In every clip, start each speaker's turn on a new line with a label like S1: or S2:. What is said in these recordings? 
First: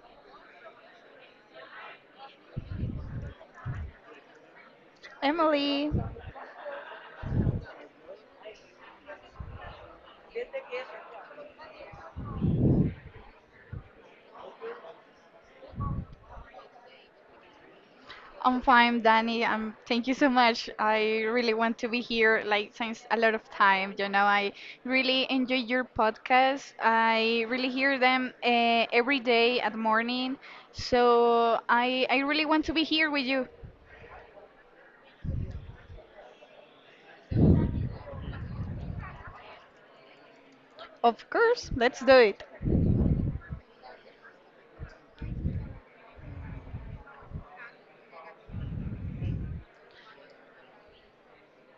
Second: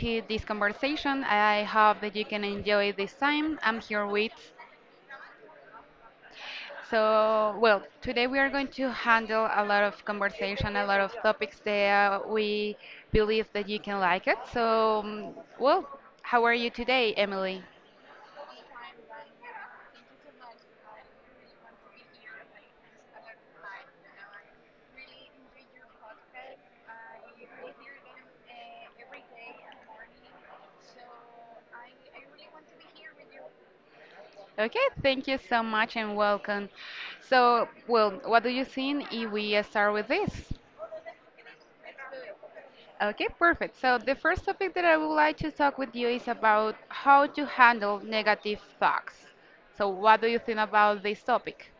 S1: to this conversation. I hope that you can enjoy this time. I'm here with.
S2: Emily,
S1: So, well, today we are going to handle a lot of conversation, a lot of topics that we believe that you can like it. So, well, how are you today, Emily?
S2: I'm fine, Danny. Thank you so much. I really want to be here like since a lot of time. You know, I really enjoy your podcast. I really hear them every day at morning. So I really want to be here with you.
S1: Okay, thank you so much and welcome. So, well, what do you think if we start with this?
S2: Of course, let's do it.
S1: Okay, perfect. So the first topic that I would like to talk with you is about how to handle negative thoughts. So what do you think about this topic?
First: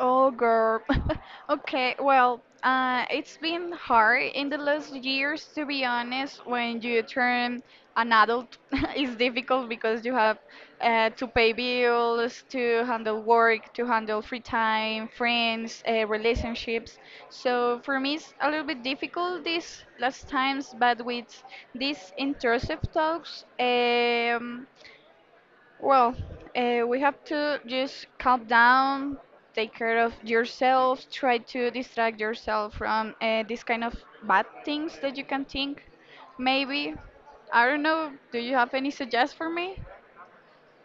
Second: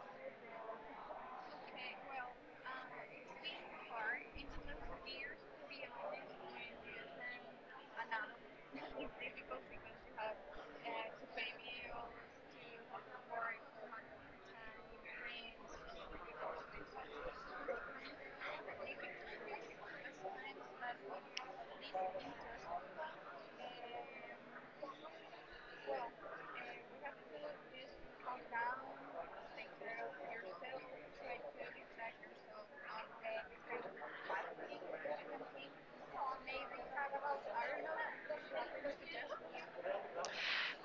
S2: Oh, girl. Okay, well, it's been hard in the last years, to be honest. When you turn an adult, it's difficult because you have to pay bills, to handle work, to handle free time, friends, relationships. So for me, it's a little bit difficult these last times, but with these intrusive talks, well, we have to just calm down, take care of yourself, try to distract yourself from these kind of bad things that you can think. Maybe, I don't know, do you have any suggest for me?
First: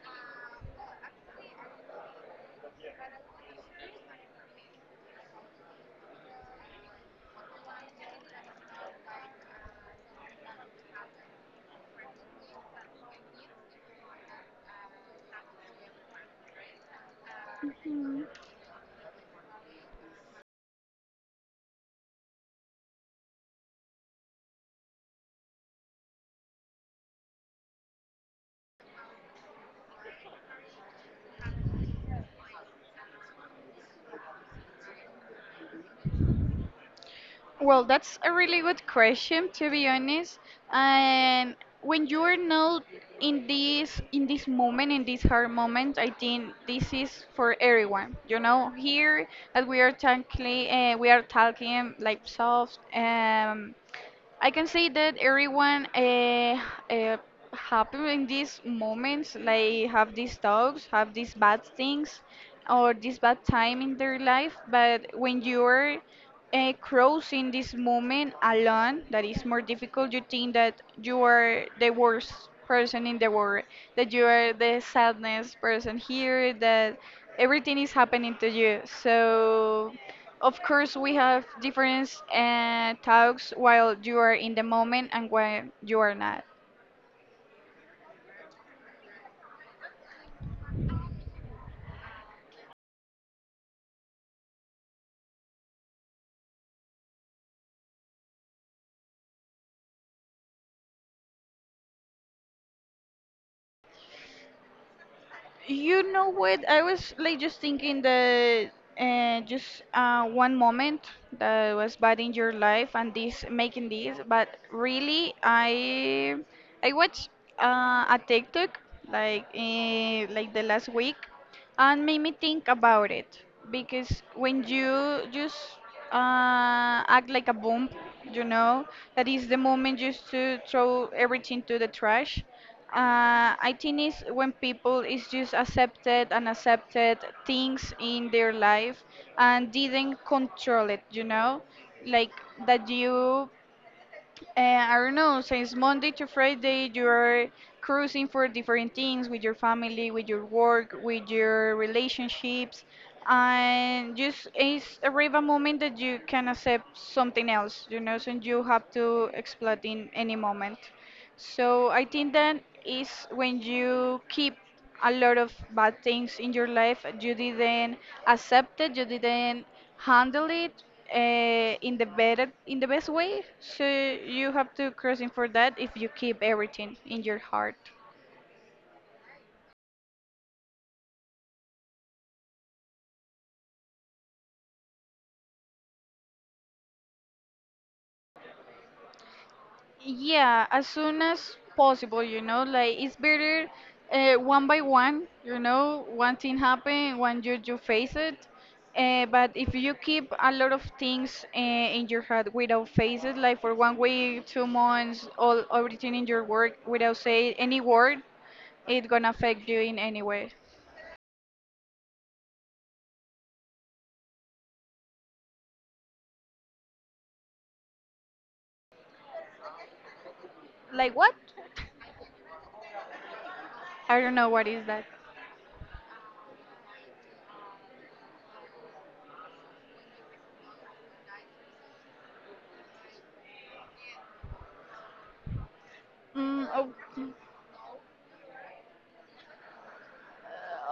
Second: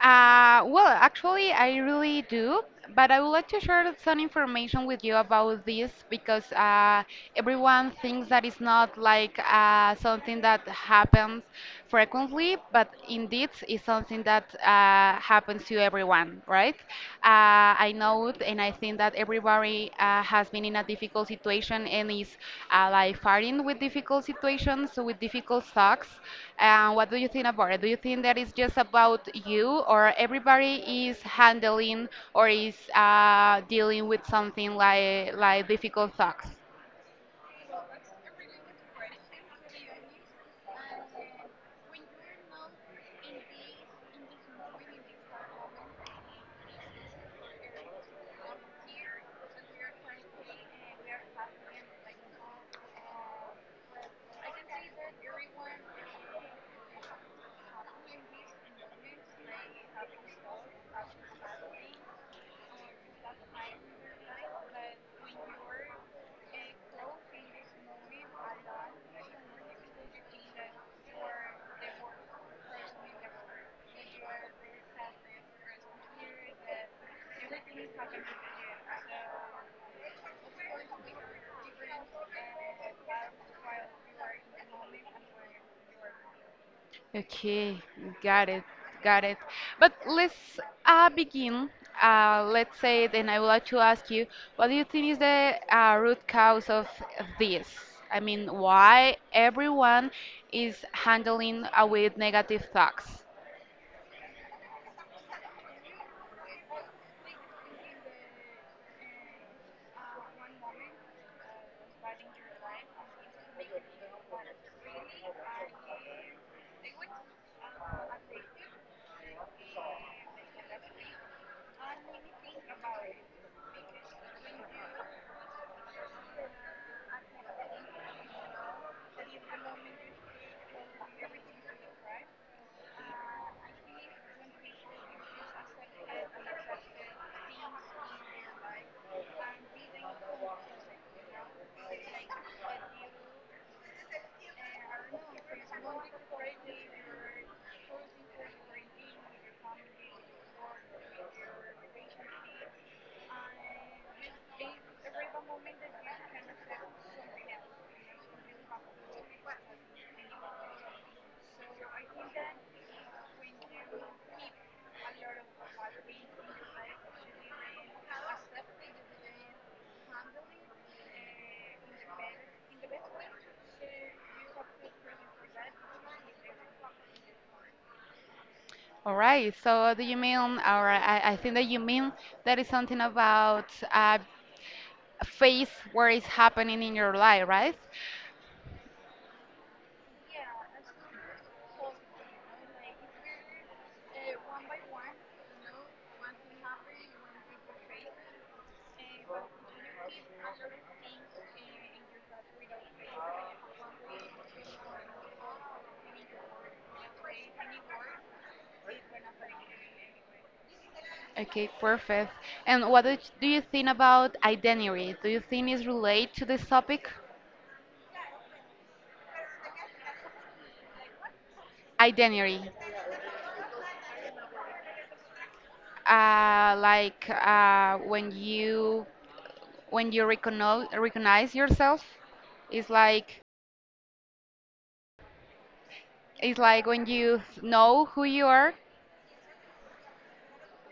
S1: Well, actually, I really do, but I would like to share some information with you about this because everyone thinks that it's not like something that happens frequently, but indeed it's something that happens to everyone, right? I know out, and I think that everybody has been in a difficult situation and is like fighting with difficult situations, so with difficult thoughts. What do you think about it? Do you think that it's just about you, or everybody is handling or is dealing with something like difficult thoughts?
S2: Well, that's a really good question, to be honest. And when you are not in this moment, in this hard moment, I think this is for everyone. You know, here as we are talking like soft. I can say that everyone uh, happen in these moments, like have these talks, have these bad things, or this bad time in their life. But when you're crossing this moment alone, that is more difficult. You think that you are the worst person in the world, that you are the sadness person here, that everything is happening to you. So of course, we have different talks while you are in the moment and when you are not.
S1: Okay, got it, got it. But let's begin. Let's say then I would like to ask you, what do you think is the root cause of this? I mean, why everyone is handling with negative thoughts?
S2: You know what? I was like just thinking that just one moment that was bad in your life and this making this, but really I watched a TikTok like the last week and made me think about it because when you just act like a bomb, you know, that is the moment just to throw everything to the trash. I think it's when people is just accepted and accepted things in their life and didn't control it, you know, like that you I don't know, since Monday to Friday, you're cruising for different things with your family, with your work, with your relationships, and just it's arrive a moment that you can accept something else, you know, so you have to explode in any moment. So I think that is when you keep a lot of bad things in your life you didn't accept it you didn't handle it in the better in the best way so you have to crossing for that if you keep everything in your heart.
S1: All right, so do you mean, or I think that you mean that is something about uh, phase where it's happening in your life, right?
S2: Yeah, as soon as possible, you know, like it's better one by one, you know, one thing happen, one you face it. But if you keep a lot of things in your head without face it, like for 1 week, 2 months, all everything in your work without say any word, it gonna affect you in any way.
S1: Okay, perfect. And what do you think about identity? Do you think it's related to this topic?
S2: Like what?
S1: Identity,
S2: I don't know what is that.
S1: like when you when you recognize yourself. it's like it's
S2: Mm,
S1: like
S2: oh.
S1: when you know who you are.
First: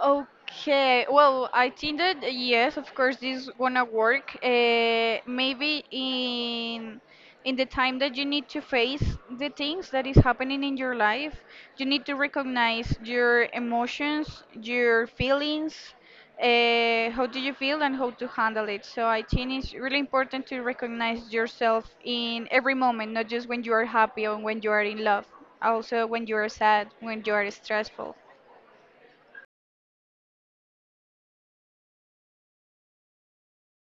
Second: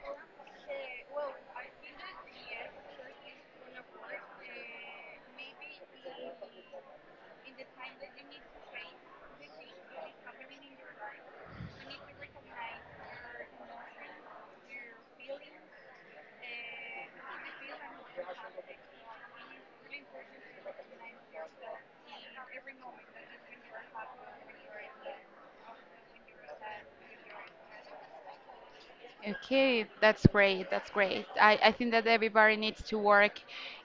S2: Okay, well, I think that yes, of course, this gonna work. Maybe in the time that you need to face the things that is happening in your life, you need to recognize your emotions, your feelings, how do you feel and how to handle it. So I think it's really important to recognize yourself in every moment, not just when you are happy or when you are in love, also when you are sad, when you are stressful.
S1: Okay, that's great. That's great. I think that everybody needs to work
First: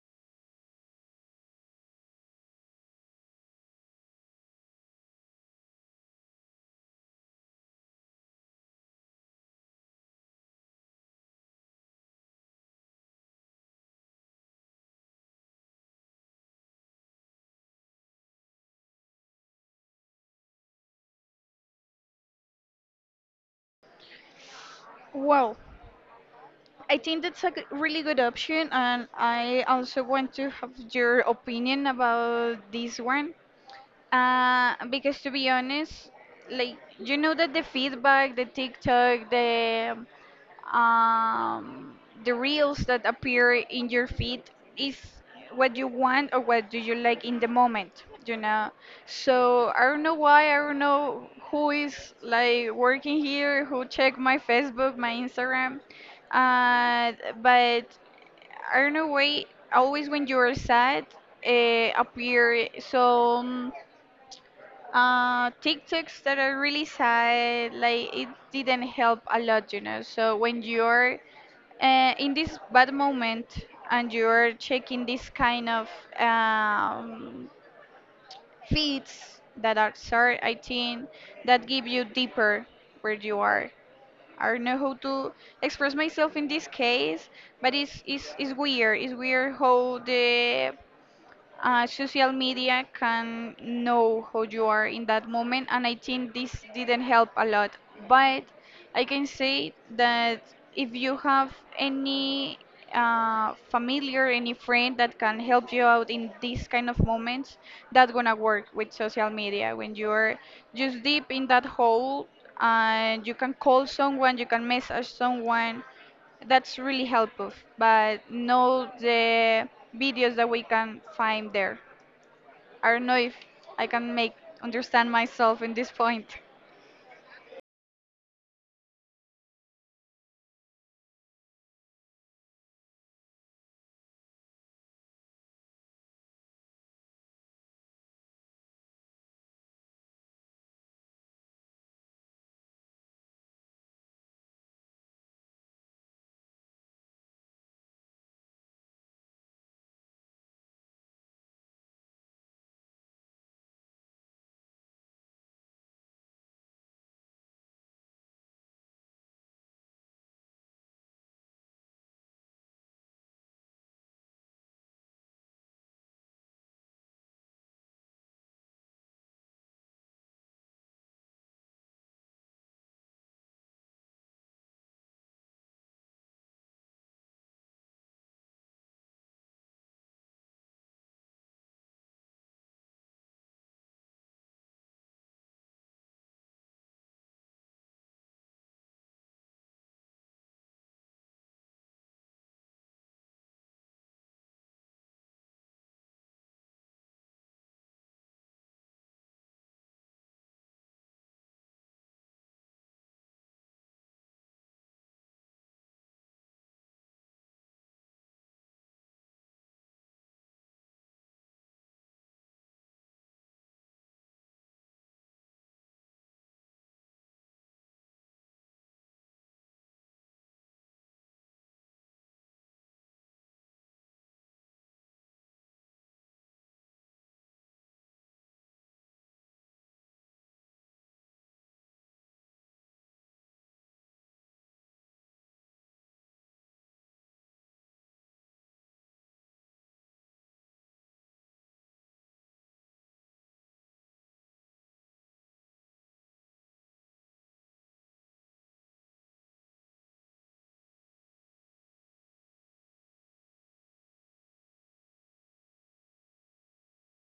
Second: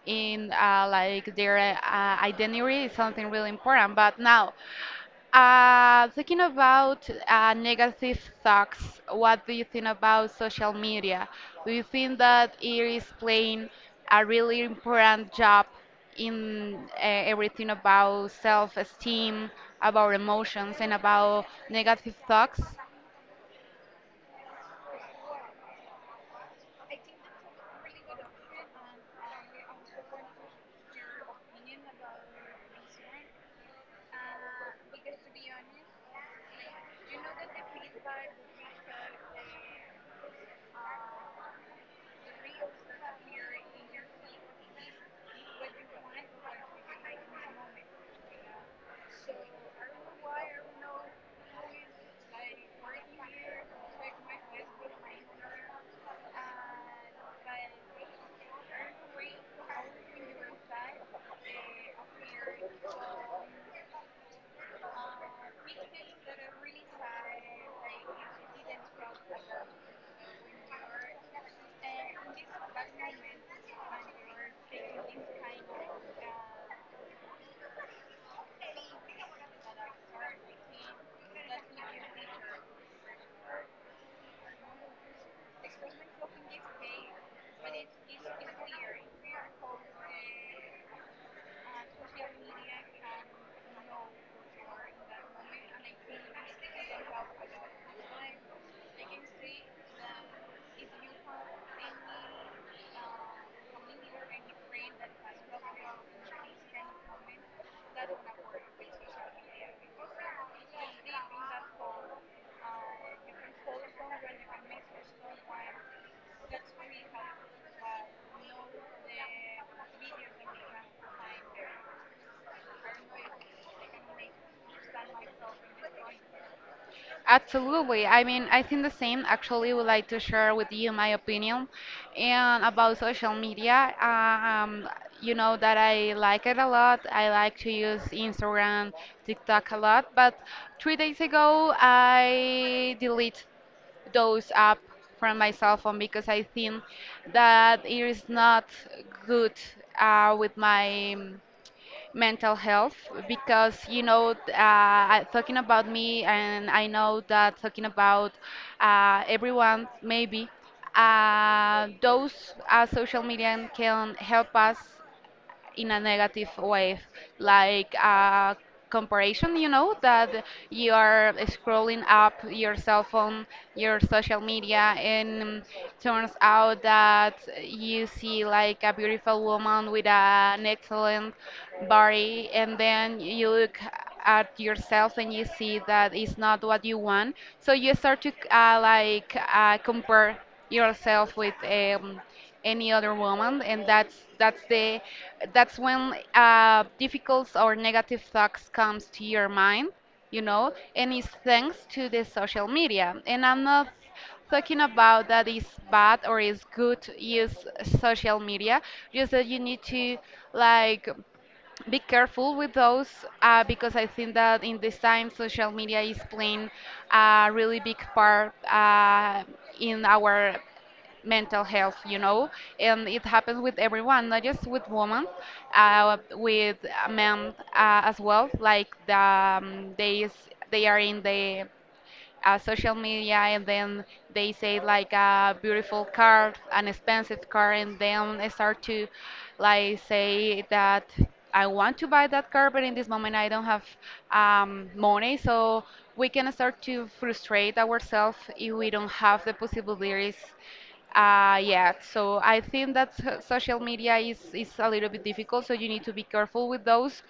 S1: in like their identity is something really important. But now, thinking about negative thoughts, what do you think about social media? Do you think that it is playing a really important job in everything about self-esteem, about emotions, and about negative thoughts?
S2: Wow. I think that's a really good option, and I also want to have your opinion about this one. Because to be honest, like you know that the feedback, the TikTok, um, the reels that appear in your feed is what you want or what do you like in the moment, you know. So I don't know why, I don't know who is like working here, who check my Facebook, my Instagram, uh, but I don't know why always when you're sad appear some TikToks that are really sad, like it didn't help a lot, you know. So when you're in this bad moment and you're checking this kind of um, feeds that are sorry, I think that give you deeper where you are. I don't know how to express myself in this case, but it's weird. It's weird how the social media can know how you are in that moment and I think this didn't help a lot, but I can say that if you have any familiar, any friend that can help you out in these kind of moments, that's gonna work with social media. When you're just deep in that hole and you can call someone, you can message someone, that's really helpful, but no, the videos that we can find there. I don't know if I can make understand myself in this point.
S1: Absolutely. I mean, I think the same. Actually, would like to share with you my opinion and about social media. You know that I like it a lot. I like to use Instagram, TikTok a lot. But 3 days ago, I delete those app from my cell phone because I think that it is not good with my mental health, because you know talking about me, and I know that talking about everyone, maybe those social media can help us in a negative way, like a comparison, you know, that you are scrolling up your cell phone, your social media, and turns out that you see like a beautiful woman with an excellent body, and then you look at yourself and you see that it's not what you want. So you start to like compare yourself with any other woman, and that's when difficult or negative thoughts comes to your mind, you know, and it's thanks to the social media. And I'm not talking about that is bad or is good use social media, just that you need to like be careful with those, because I think that in this time social media is playing a really big part in our mental health, you know, and it happens with everyone, not just with women, with men as well. Like the, they are in the social media, and then they say like a beautiful car, an expensive car, and then I start to like say that I want to buy that car, but in this moment I don't have money. So we can start to frustrate ourselves if we don't have the possibilities yet. So I think that social media is a little bit difficult, so you need to be careful with those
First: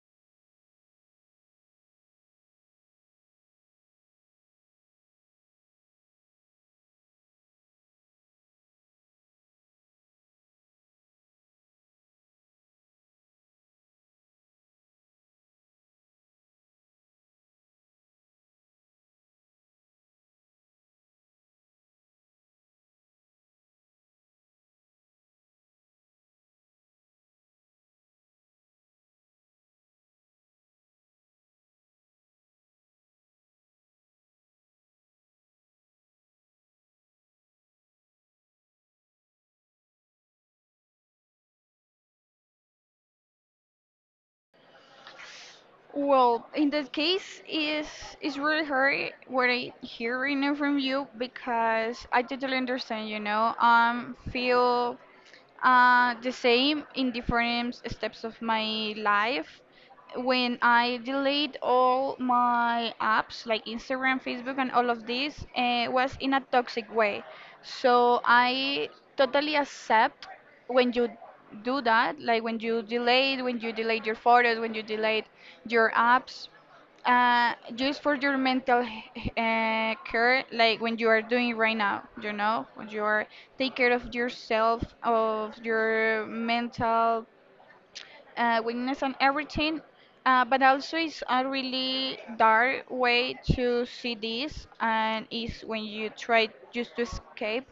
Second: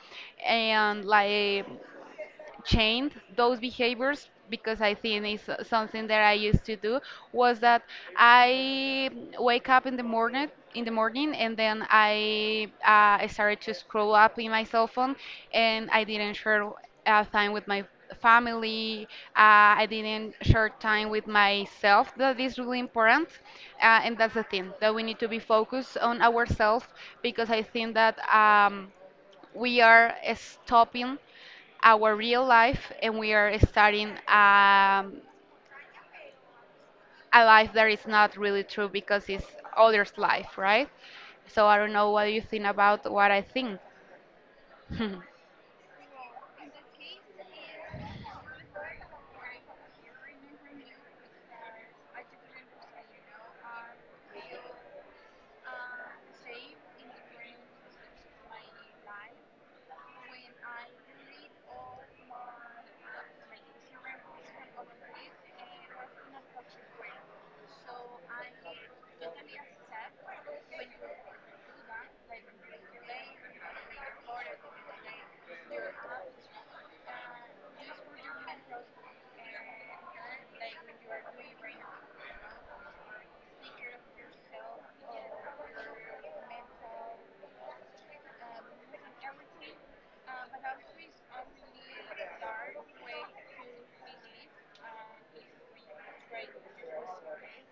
S1: and like changed those behaviors, because I think it's something that I used to do was that I wake up in the morning, and then I started to scroll up in my cell phone, and I didn't share time with my family. I didn't share time with myself, that is really important. And that's the thing that we need to be focused on ourselves, because I think that we are stopping our real life, and we are starting a life that is not really true, because it's others' life, right? So I don't know what you think about what I think.
S2: Well, in that case, is it's really hard what I hearing it from you because I totally understand. You know, feel the same in different steps of my life. When I delete all my apps like Instagram, Facebook, and all of this, was in a toxic way. So I totally accept when you do that, like when you delete your photos, when you delete your apps just for your mental care, like when you are doing right now, you know, when you are take care of yourself, of your mental weakness and everything. But also, it's a really dark way to see this, and is when you try just to escape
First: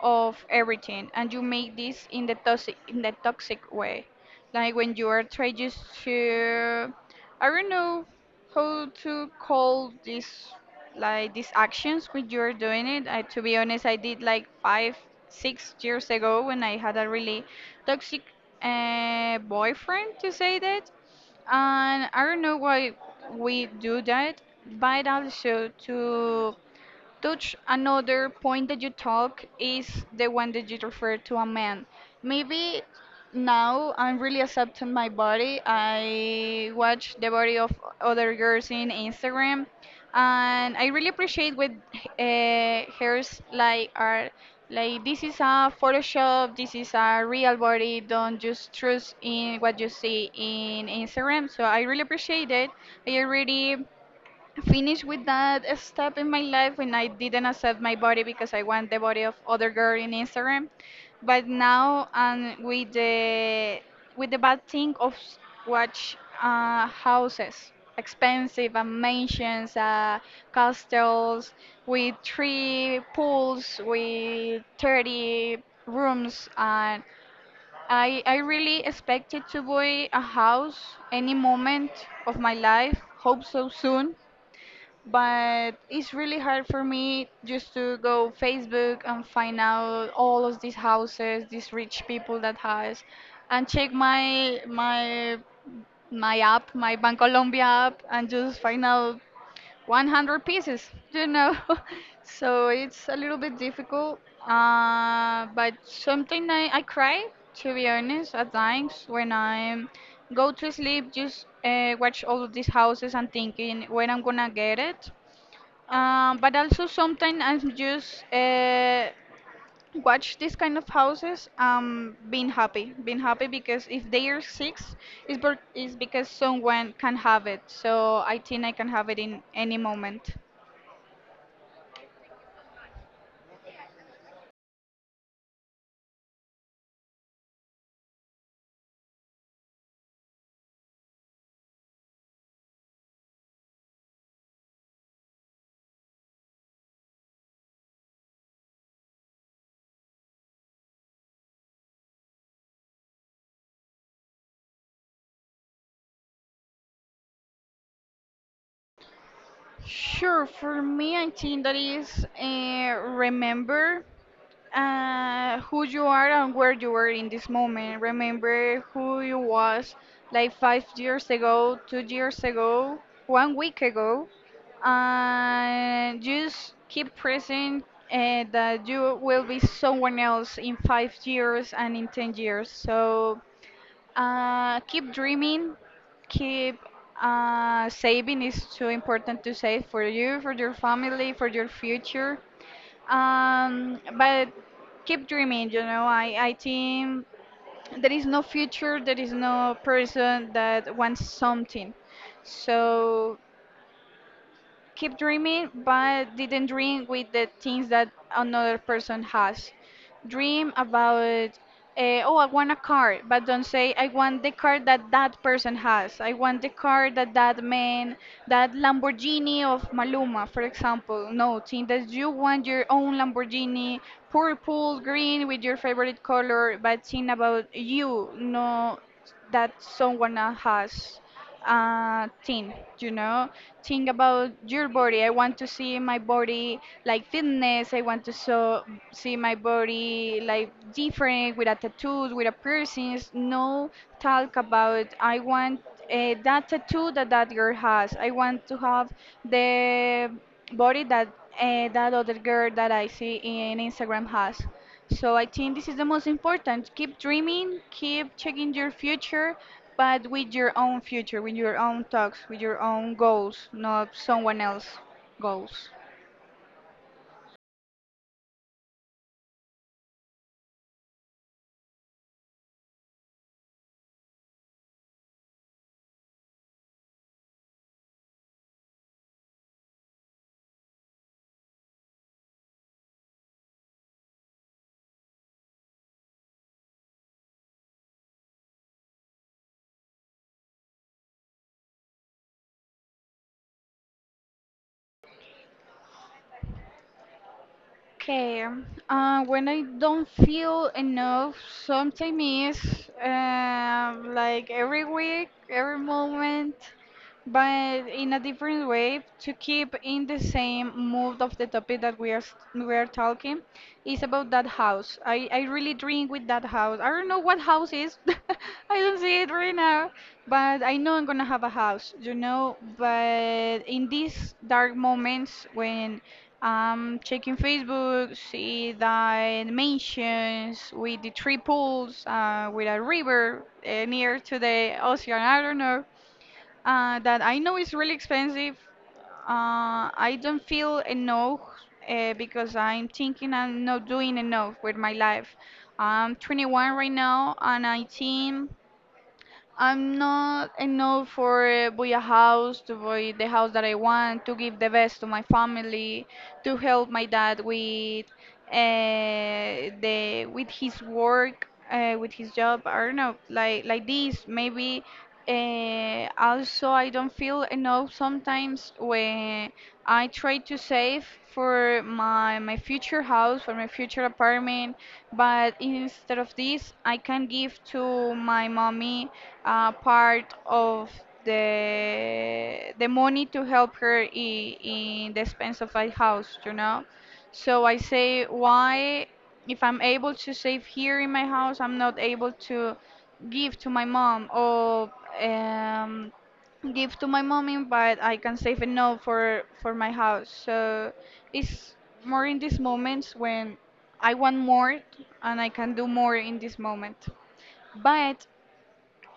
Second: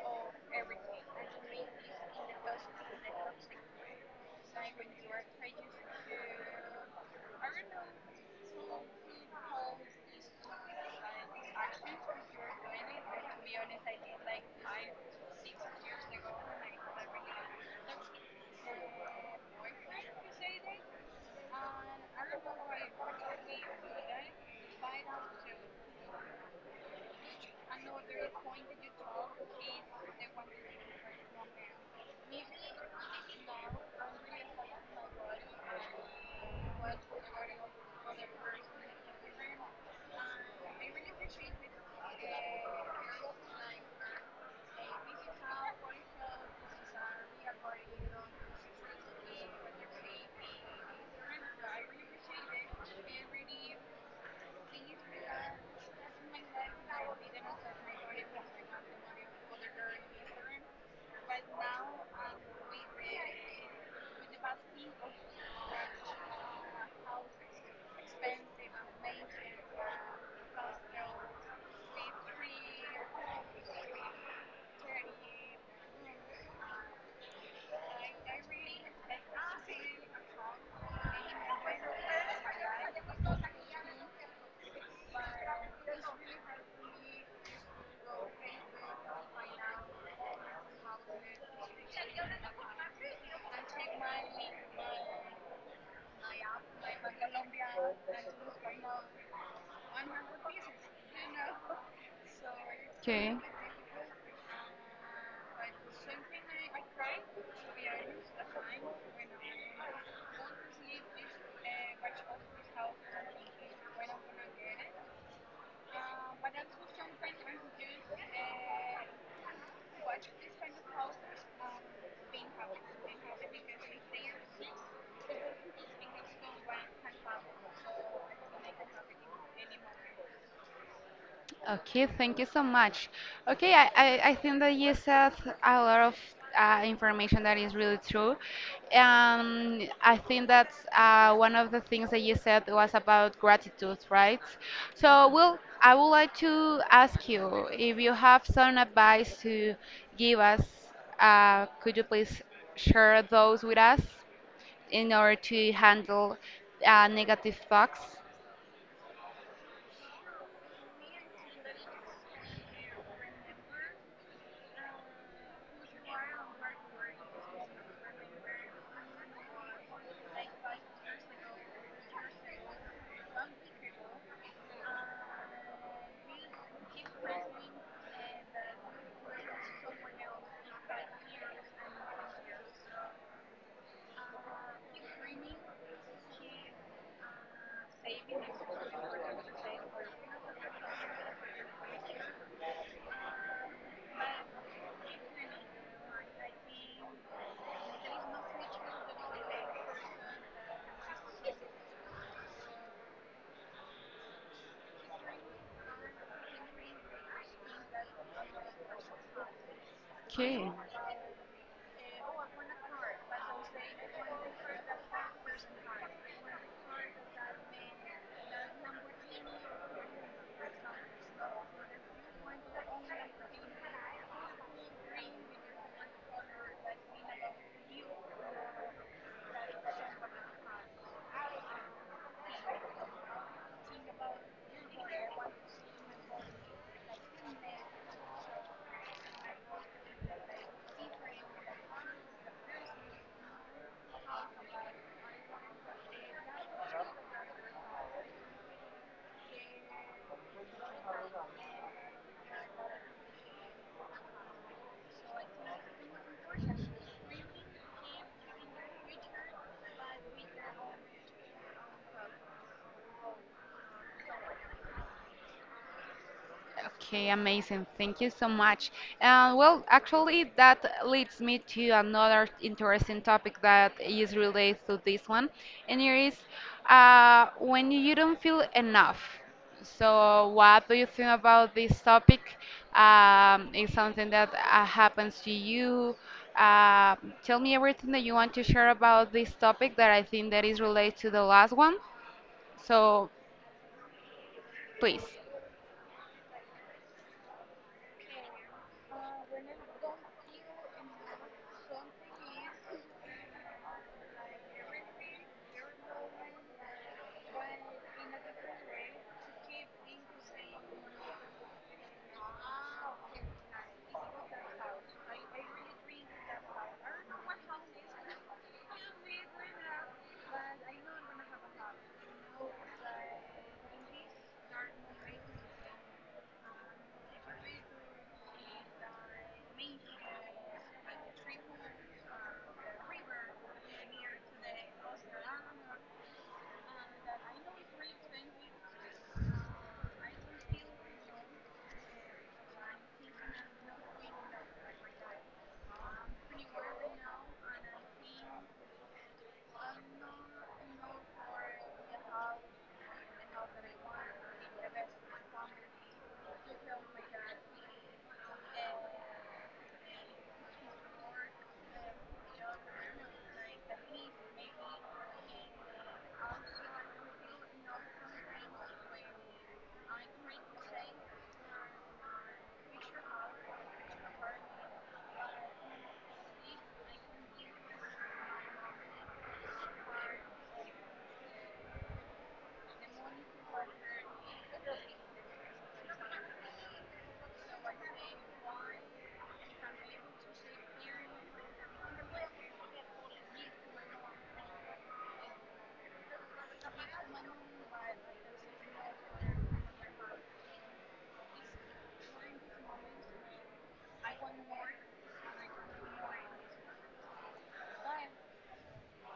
S2: of everything and you make this in the toxic way, like when you are trying just to, I don't know how to call this, like these actions when you're doing it. I, to be honest, I did like 5 6 years ago when I had a really toxic boyfriend to say that, and I don't know why we do that. But also to touch another point that you talk is the one that you refer to a man. Maybe now I'm really accepting my body. I watch the body of other girls in Instagram, and I really appreciate what hers like are like, this is a Photoshop, this is a real body. Don't just trust in what you see in Instagram. So I really appreciate it. I already
S1: Please
S2: finish with
S1: remember
S2: that
S1: that
S2: step in my
S1: we don't
S2: life when I
S1: have
S2: didn't accept my body because I
S1: the
S2: want the body
S1: money
S2: of
S1: for
S2: other
S1: the
S2: girl
S1: current
S2: in
S1: system,
S2: Instagram.
S1: but
S2: But
S1: now
S2: now and
S1: we
S2: with
S1: we
S2: the with
S1: have
S2: the
S1: to buy
S2: bad thing
S1: cheap
S2: of
S1: houses,
S2: watch houses,
S1: expensive
S2: expensive
S1: and
S2: and
S1: maintain,
S2: mansions,
S1: cost no
S2: castles
S1: three,
S2: with
S1: three,
S2: three pools
S1: 30, nine,
S2: with 30 rooms and I really expected
S1: nine.
S2: to buy a house any moment of my life, hope so soon, but it's really hard for me just to go Facebook and find out all of these houses, these rich people that has, and check my app, my Bancolombia app, and just find out 100 pieces, you know. So it's a
S1: Okay.
S2: little bit difficult, but something I cry, to be honest at times when I go to sleep, just watch all of these houses and thinking when I'm gonna get it, but also sometimes I'm just watch this kind of houses being happy because if they are six, it's because someone can have it. So I think I can have it in any moment.
S1: Okay, thank you so much. Okay, I think that you said a lot of information that is really true. I think that one of the things that you said was about gratitude, right? So, well, I would like to ask you if you have some advice to give us. Could you please share those with us in order to handle negative thoughts?
S2: Sure, for me, I think that is remember who you are and where you were in this moment. Remember who you was like 5 years ago, 2 years ago, 1 week ago, and just keep present that you will be someone else in 5 years and in 10 years. So keep dreaming, keep saving is too important to save for you, for your family, for your future. But keep dreaming, you know. I think there is no future, there is no person that wants something. So keep dreaming, but didn't dream with the things that another person has. Dream
S1: Okay.
S2: about, oh, I want a car, but don't say, I want the car that that person has. I want the car that that man, that Lamborghini of Maluma, for example. No, think that you want your own Lamborghini, purple, green, with your favorite color, but think about you, no, that someone else has thing, you know. Think about your body. I want to see my body like fitness. I want to see my body like different with a tattoos, with a piercings. No talk about I want that tattoo that that girl has. I want to have the body that that other girl that I see in Instagram has. So I think this is the most important. Keep dreaming, keep checking your future, but with your own future, with your own talks, with your own goals, not someone else's goals.
S1: Okay, amazing. Thank you so much. Well, actually, that leads me to another interesting topic that is related to this one, and it is when you don't feel enough. So, what do you think about this topic? Is something that happens to you? Uh, tell me everything that you want to share about this topic, that I think that is related to the last one. So, please.
S2: Okay. When I don't feel enough, sometimes is like every week, every moment. But in a different way to keep in the same mood of the topic that we are talking is about that house. I really drink with that house. I don't know what house is. I don't see it right now, but I know I'm gonna have a house. But in these dark moments when I'm checking Facebook, see the mansions with the triples, with a river, near to the ocean, I don't know, that I know is really expensive. Uh, I don't feel enough, because I'm thinking I'm not doing enough with my life. I'm 21 right now and I think I'm not enough for buy a house, to buy the house that I want, to give the best to my family, to help my dad with the with his work, with his job. I don't know, like this. Maybe also I don't feel enough sometimes when I try to save for my future house, for my future apartment, but instead of this, I can give to my mommy part of the money to help her in the expense of a house. So I say, why, if I'm able to save here in my house, I'm not able to give to my mom, or um, give to my mommy, but I can save enough for my house. So it's more in these moments when I want more and I can do more in this moment. But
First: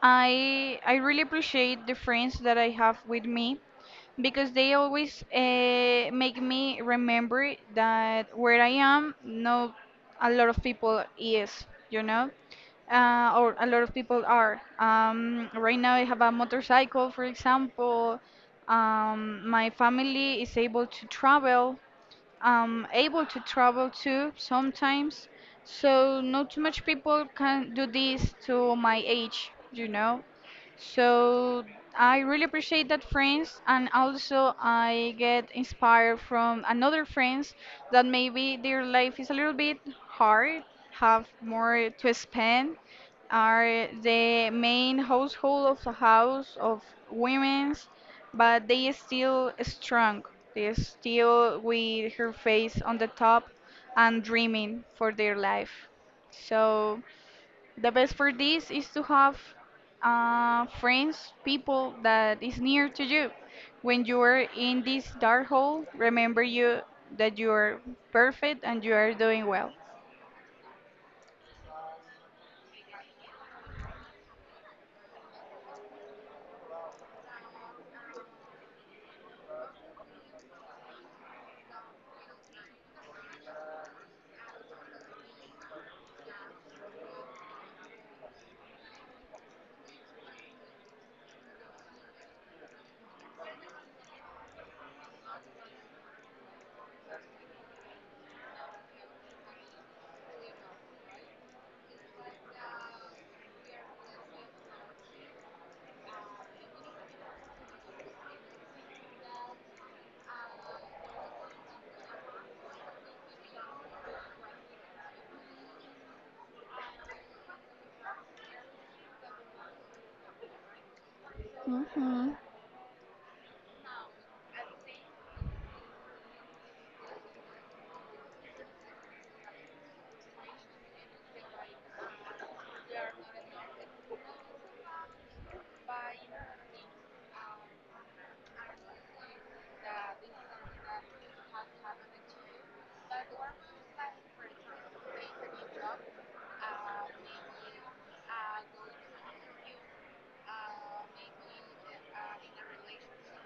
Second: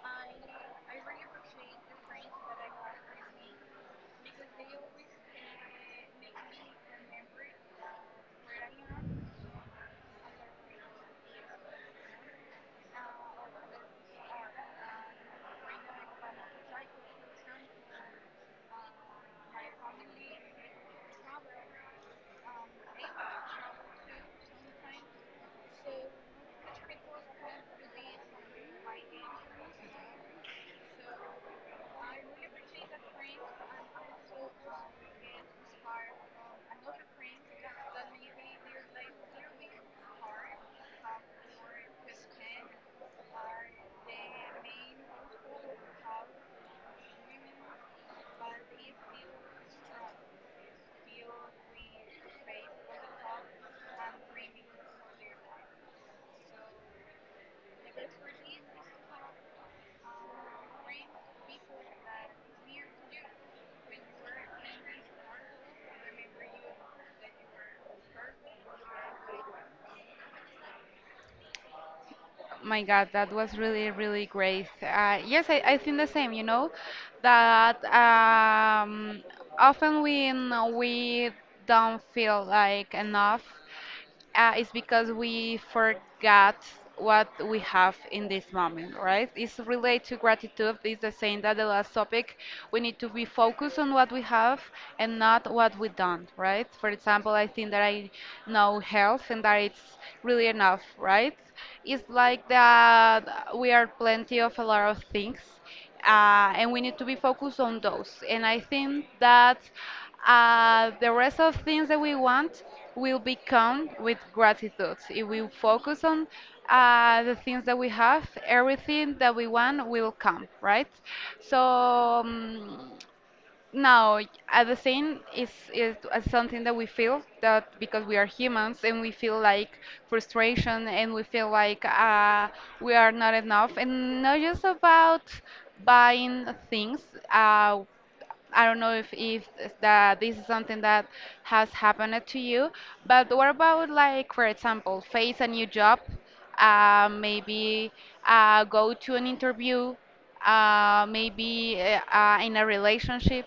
S2: I really appreciate the friends that I have with me because they always make me remember that where I am, not a lot of people is, or a lot of people are. Right now I have a motorcycle, for example. My family is able to travel. Able to travel too sometimes. So not too much people can do this to my age. So I really appreciate that friends, and also I get inspired from another friends that maybe their life is a little bit hard, have more to spend, are the main household of a house of women's, but they is still strong. They is still with her face on the top and dreaming for their life. So the best for this is to have friends, people that is near to you. When you are in this dark hole, remember you that you are perfect and you are doing well.
S1: My God, that was really, really great. Yes, I think the same, you know, that often when we don't feel like enough, it's because we forgot what we have in this moment, right? It's related to gratitude. It's the same that the last topic. We need to be focused on what we have, and not what we don't, right? For example, I think that I know health, and that it's really enough, right? It's like that we are plenty of a lot of things, and we need to be focused on those. And I think that the rest of things that we want will become with gratitude. If we focus on the things that we have, everything that we want will come, right? So,
S2: Hmm.
S1: no, at the same is as something that we feel that, because we are humans and we feel like frustration, and we feel like we are not enough, and not just about buying things. Uh, I don't know if that this is something that has happened to you, but what about, like for example, face a new job, maybe go to an interview, maybe in a relationship.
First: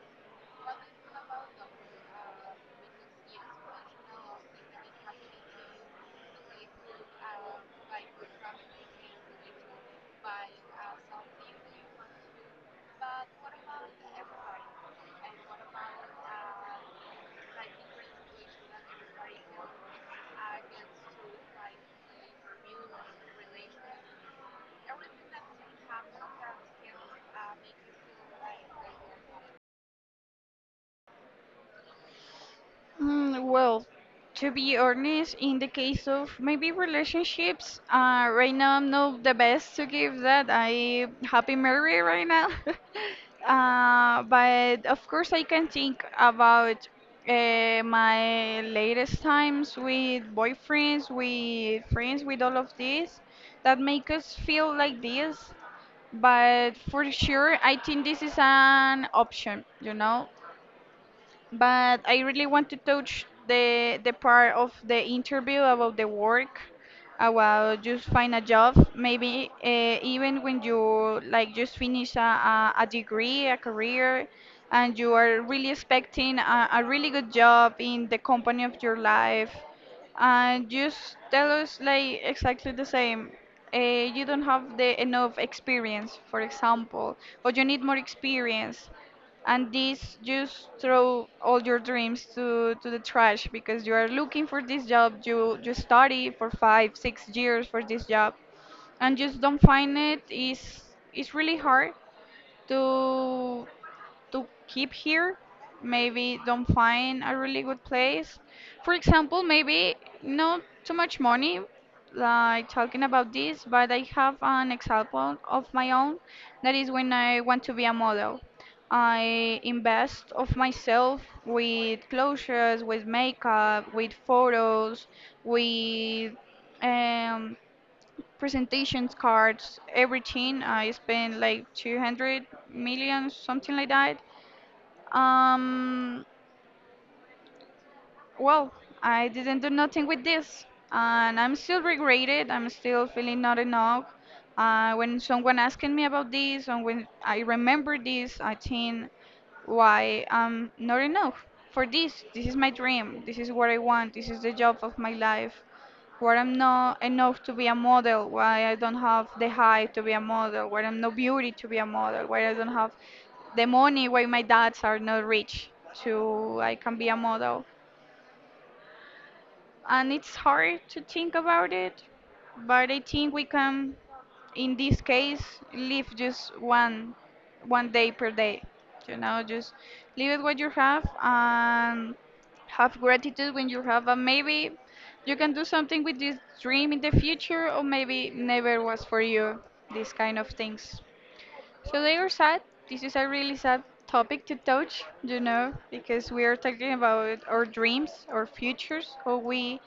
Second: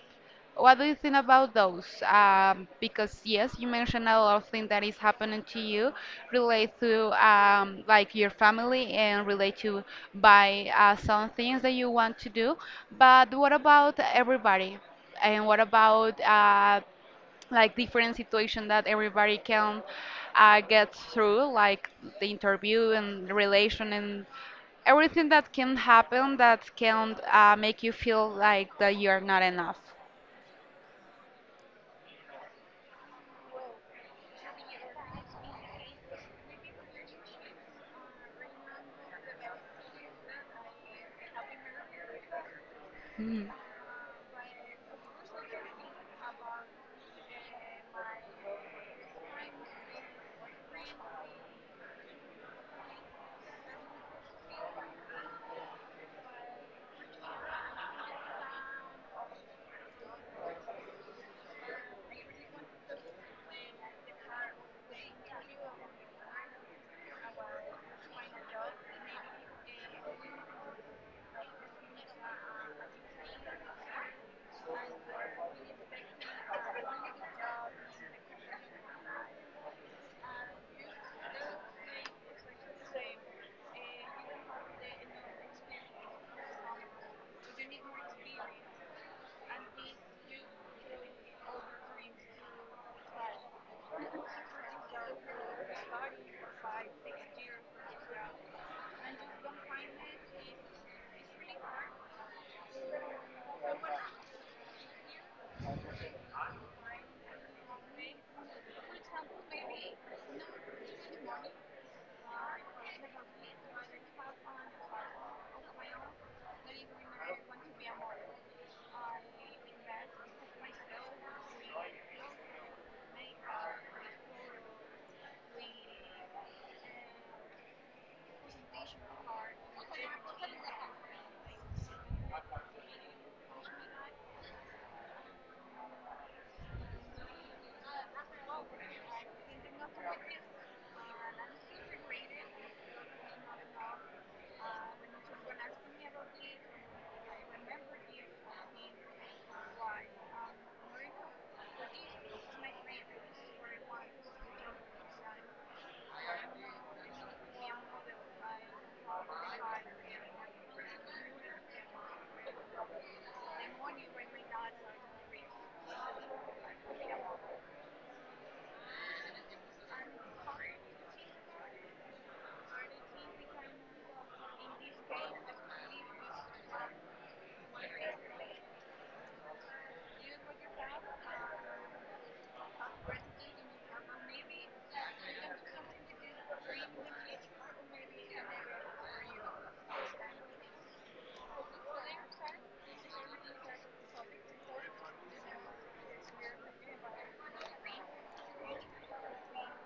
S1: What do you think about those? Because yes, you mentioned a lot of things that is happening to you, relate to like your family, and relate to by some things that you want to do. But what about everybody? And what about like different situation that everybody can get through, like the interview and the relation, and everything that can happen, that can make you feel like that you're not enough.
S2: Mm, well, to be honest, in the case of maybe relationships, right now I'm not the best to give that. I happy married right now.
S1: Hmm.
S2: But of course I can think about my latest times with boyfriends, with friends, with all of this that make us feel like this. But for sure, I think this is an option, but I really want to touch the part of the interview about the work, about just find a job. Maybe even when you like just finish a degree, a career, and you are really expecting a really good job in the company of your life, and just tell us like exactly the same. Uh, you don't have the enough experience, for example, or you need more experience, and this just throw all your dreams to the trash, because you are looking for this job. You study for 5 6 years for this job and just don't find it. Is It's really hard to to keep here. Maybe don't find a really good place. For example, maybe not too much money, like talking about this, but I have an example of my own. That is when I want to be a model. I invest of myself with clothes, with makeup, with photos, with um, presentations cards, everything. I spend like 200 million, something like that. um, well, I didn't do nothing with this, and I'm still regretted. I'm still feeling not enough. When someone asking me about this, and when I remember this, I think, why I'm not enough for this. This is my dream. This is what I want. This is the job of my life, where I'm not enough to be a model, why I don't have the height to be a model, where I'm not beauty to be a model, where I don't have the money, why my dads are not rich to I can be a model. And it's hard to think about it, but I think we can in this case live just one day per day, you know, just live it what you have and have gratitude when you have, and maybe you can do something with this dream in the future, or maybe never was for you, these kind of things. So they are sad. This is a really sad topic to touch, you know, because we are talking about our dreams, our futures, how we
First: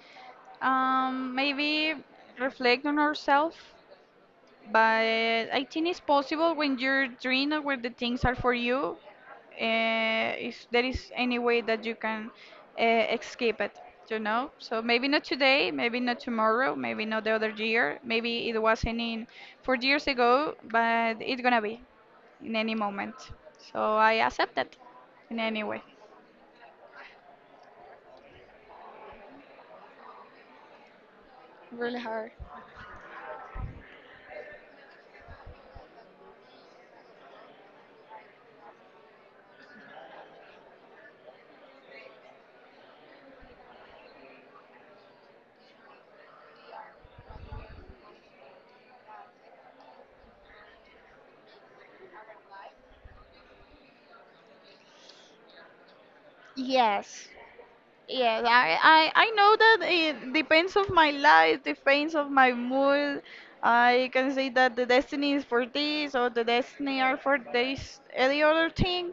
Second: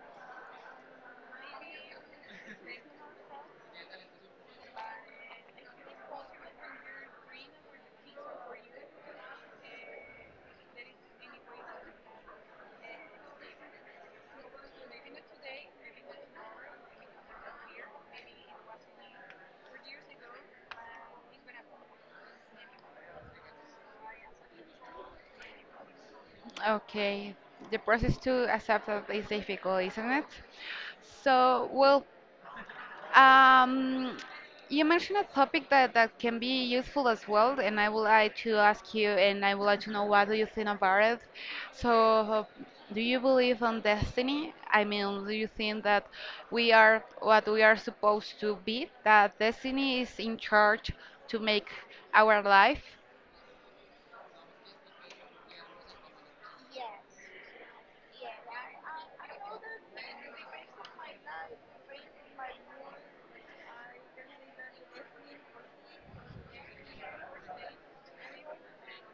S2: maybe reflect on ourselves. But I think it's possible when you're dreaming or where the things are for you, if there is any way that you can escape it, you know? So maybe not today, maybe not tomorrow, maybe not the other year, maybe it wasn't in 4 years ago, but it's gonna be in any moment. So I accept that in any way.
S1: Okay, the process to accept that is difficult, isn't it? So, well, Um, you mentioned a topic that can be useful as well, and I would like to ask you, and I would like to know what do you think about it. So, do you believe on destiny? I mean, do you think that we are what we are supposed to be? That destiny is in charge to make our life?
S2: Yes. Yes, I know that it depends of my life, depends of my mood. I can say that the destiny is for this or the destiny are for this any other thing.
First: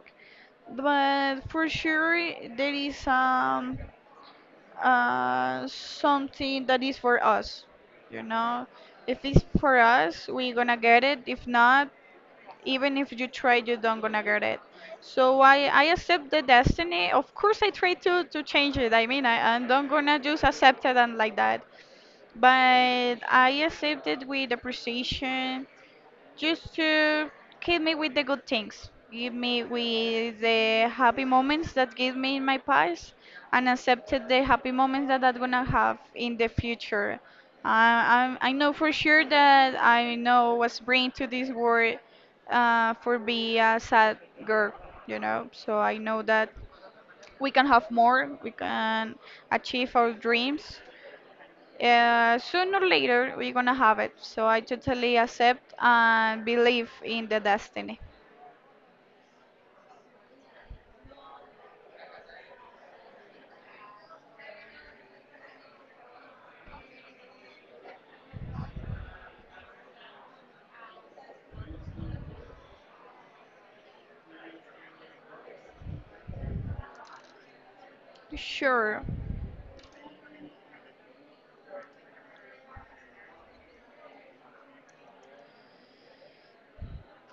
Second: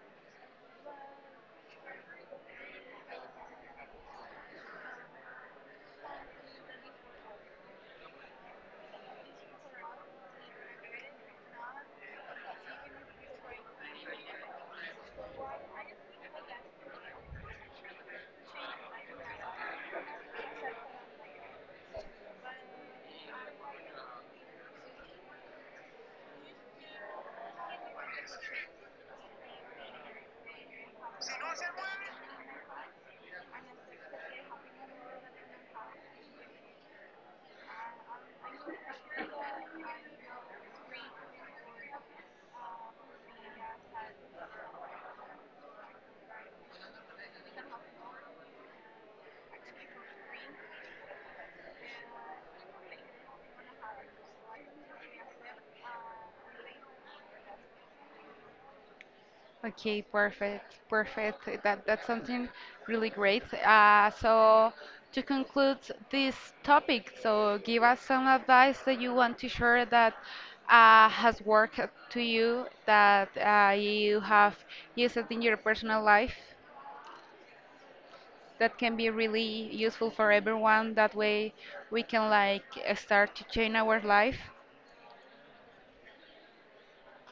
S2: But for sure there is something that is for us, you know. If it's for us, we're gonna get it. If not, even if you try, you don't gonna get it. So I accept the destiny. Of course I try to change it. I mean, I don't gonna just accept it and like that, but I accept it with appreciation, just to keep me with the good things, give me with the happy moments that give me in my past, and accepted the happy moments that I'm gonna have in the future. I know for sure that I know was bring to this world for be a sad girl, you know. So I know that we can have more, we can achieve our dreams, sooner or later, we're gonna have it. So I totally accept and believe in the destiny.
S1: Okay, perfect, perfect. That's something really great. So to conclude this topic, so give us some advice that you want to share, that has worked to you, that you have used it in your personal life. That can
S2: Sure.
S1: be really useful for everyone. That way, we can like start to change our life.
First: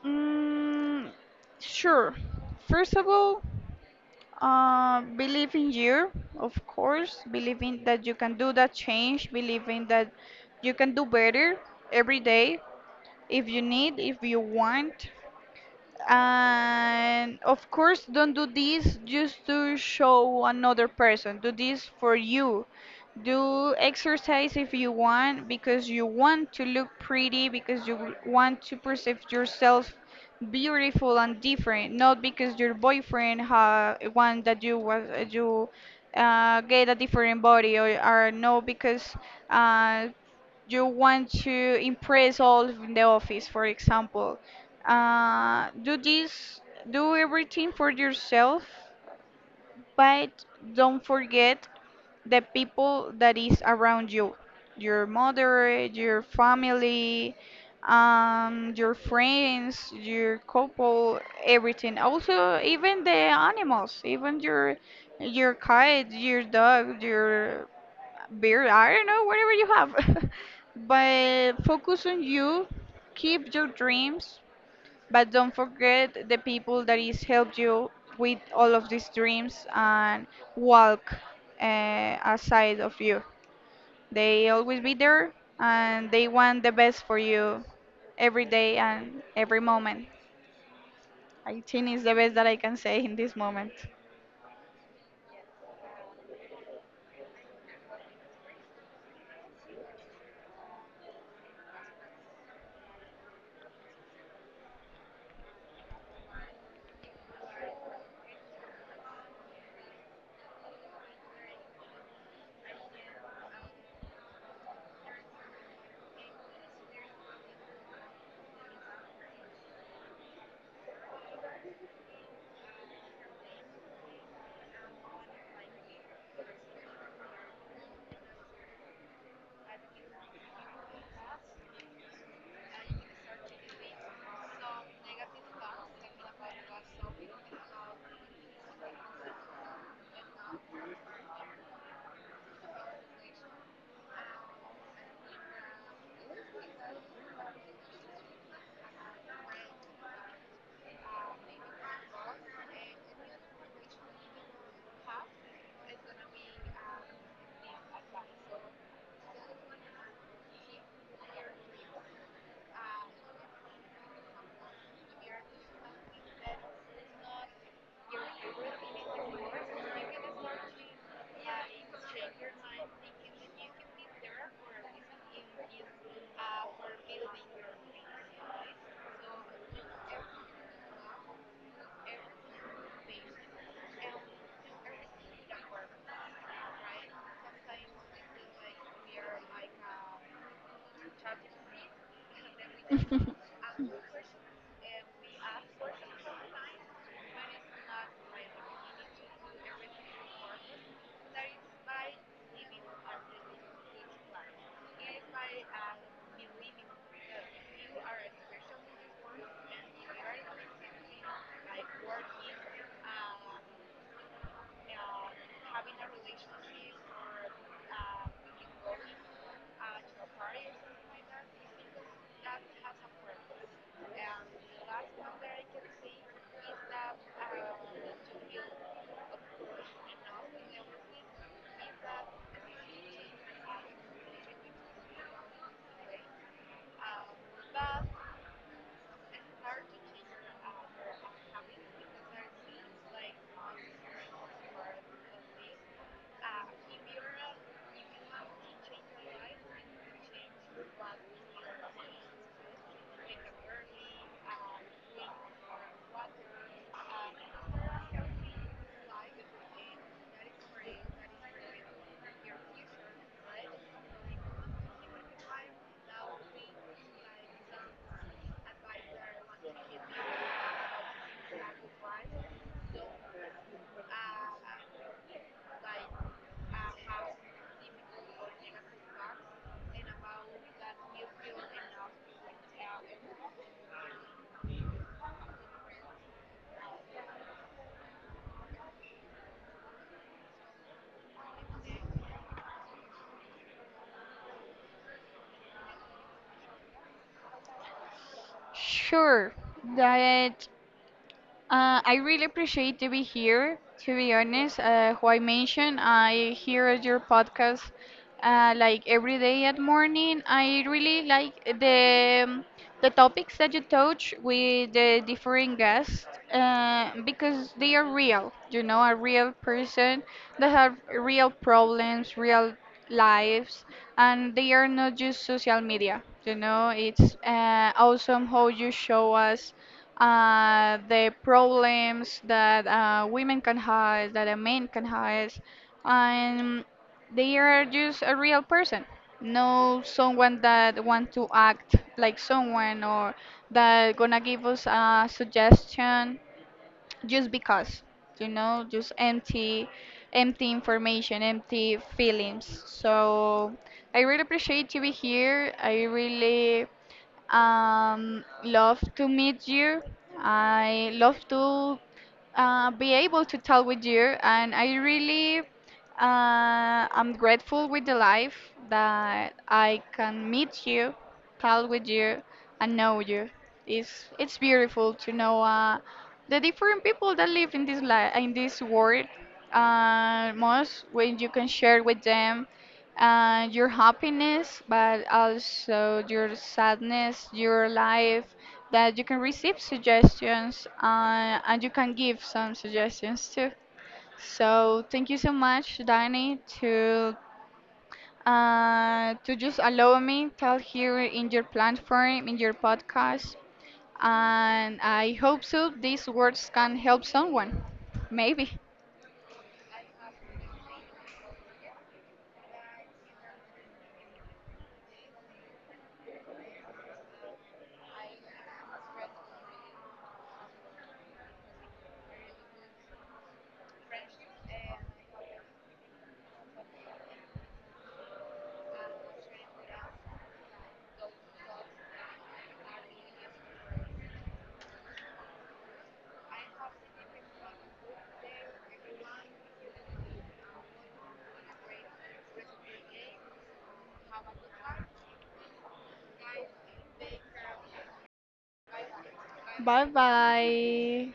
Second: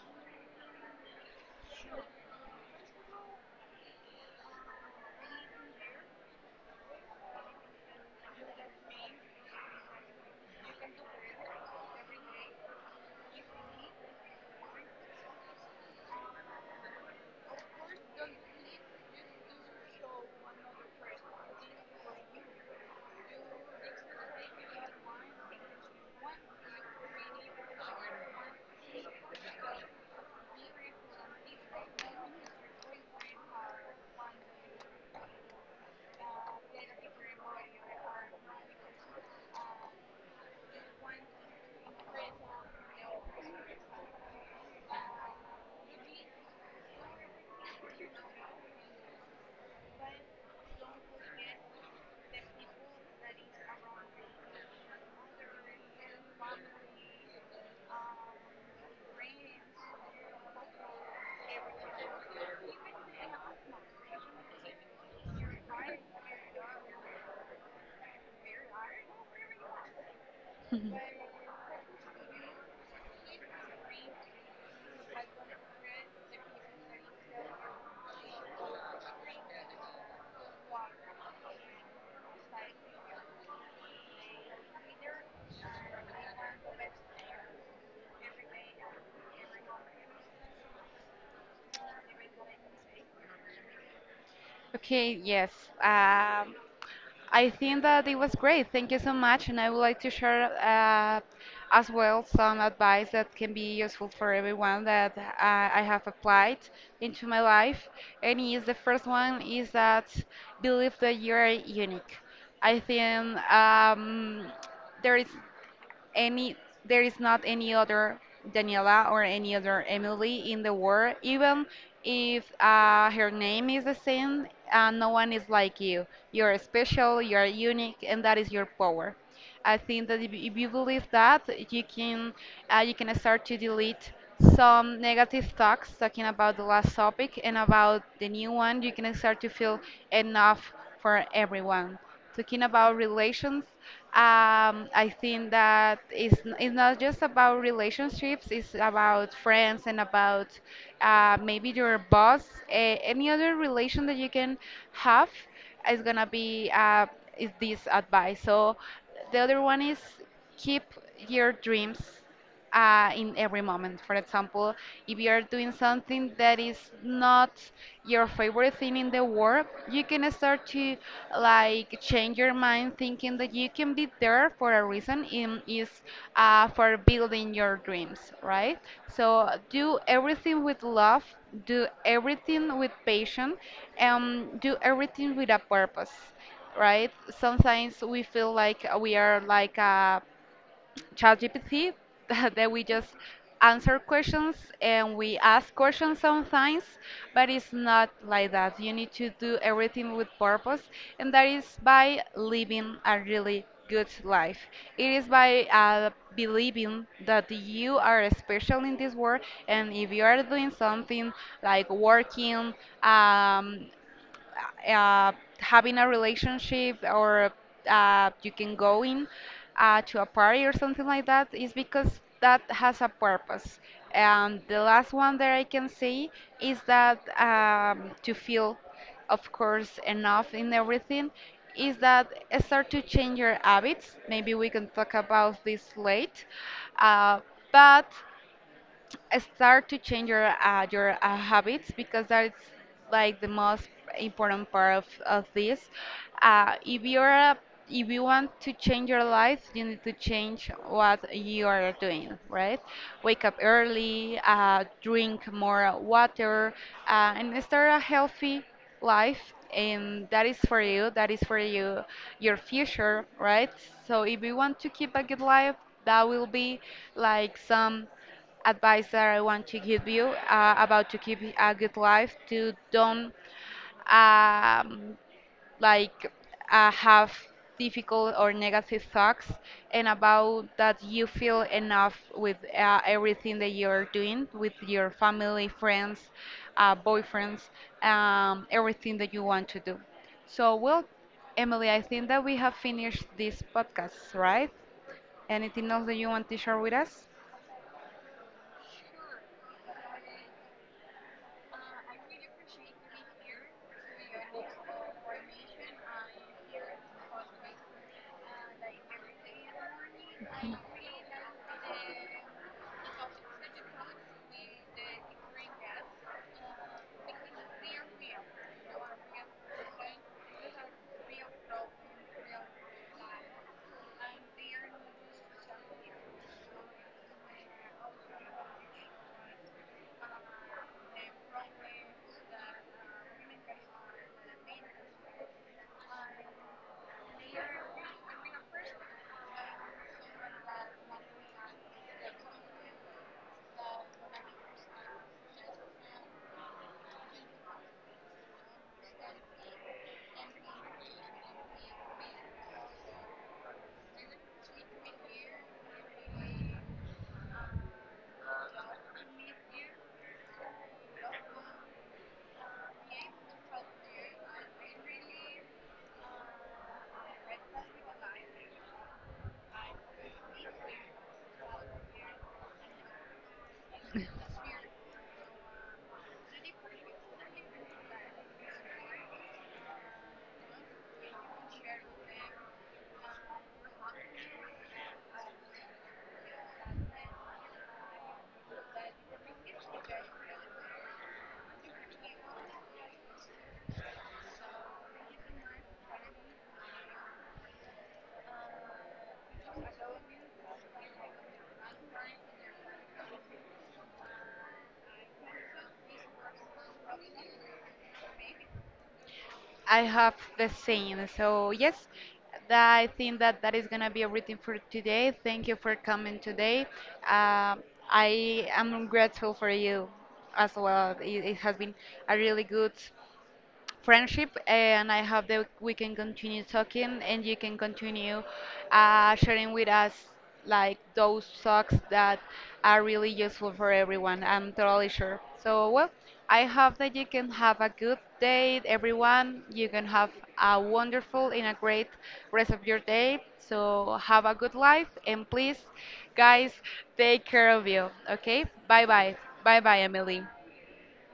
S2: Mm, sure. First of all, believe in you, of course. Believing that you can do that change. Believing that you can do better every day if you need, if you want. And of course, don't do this just to show another person. Do this for you. Do exercise if you want because you want to look pretty, because you want to perceive yourself beautiful and different, not because your boyfriend ha one that you was you get a different body, or no because uh, you want to impress all in the office, for example. Do this, do everything for yourself, but don't forget the people that is around you, your mother, your family, your friends, your couple, everything. Also, even the animals, even your cat, your dog, your beer, I don't know, whatever you have. But focus on you, keep your dreams, but don't forget the people that is helped you with all of these dreams and walk aside of you. They always be there and they want the best for you every day and every moment. I think it's the best that I can say in this moment.
S1: Okay, yes. Um, I think that it was great. Thank you so much. And I would like to share, as well, some advice that can be useful for everyone, that I have applied into my life. And is the first one is that believe that you are unique. I think there is any there is not any other Daniela or any other Emily in the world. Even if her name is the same, no one is like you. You're special, you're unique, and that is your power. I think that if you believe that, you can you can start to delete some negative thoughts talking about the last topic and about the new one. You can start to feel enough for everyone. Talking about relations, I think that it's not just about relationships, it's about friends and about maybe your boss, any other relation that you can have is gonna be is this advice. So the other one is keep your dreams in every moment. For example, if you are doing something that is not your favorite thing in the world, you can start to like change your mind, thinking that you can be there for a reason. In is For building your dreams, right? So do everything with love, do everything with passion, and do everything with a purpose, right? Sometimes we feel like we are like a ChatGPT that we just answer questions and we ask questions sometimes, but it's not like that. You need to do everything with purpose, and that is by living a really good life. It is by believing that you are special in this world, and if you are doing something like working, um, uh, uh, having a relationship or you can go in to a party or something like that is because that has a purpose. And the last one that I can say is that to feel, of course, enough in everything is that start to change your habits. Maybe we can talk about this late. Uh, but start to change your habits, because that's like the most important part of this. If if you want to change your life, you need to change what you are doing, right? Wake up early, drink more water, and start a healthy life, and that is for you, your future, right? So if you want to keep a good life, that will be like some advice that I want to give you about to keep a good life, to don't um, like have difficult or negative thoughts, and about that you feel enough with everything that you're doing, with your family, friends, boyfriends, everything that you want to do. So, well, Emily, I think that we have finished this podcast, right? Anything else that you want to share with us?
S2: Sure, that I really appreciate to be here. To be honest, who I mentioned, I hear your podcast like every day at morning. I really like the topics that you touch with the different guests, because they are real. You know, a real person that have real problems, real lives, and they are not just social media. You know, it's awesome how you show us the problems that women can have, that a man can have, and they are just a real person, no someone that want to act like someone or that gonna give us a suggestion just because, you know, just empty, empty information, empty feelings. So I really appreciate to be here. I really love to meet you. I love to be able to talk with you, and I really I'm grateful with the life that I can meet you, talk with you, and know you. It's beautiful to know the different people that live in this li in this world. Most when you can share with them your happiness, but also your sadness, your life, that you can receive suggestions, and you can give some suggestions too. So thank you so much, Danny, to just allow me tell here in your platform, in your podcast, and I hope so these words can help someone. Maybe.
S1: I have the same. So yes, I think that is gonna be everything for today. Thank you for coming today. Um I am grateful for you as well. It has been a really good friendship, and I hope that we can continue talking and you can continue sharing with us like those socks that are really useful for everyone. I'm totally sure. So, well, I hope that you can have a good day, everyone. You can have a wonderful and a great rest of your day. So, have a good life, and please, guys, take care of you. Okay? Bye bye. Bye bye,
S2: Bye
S1: Emily.
S2: bye.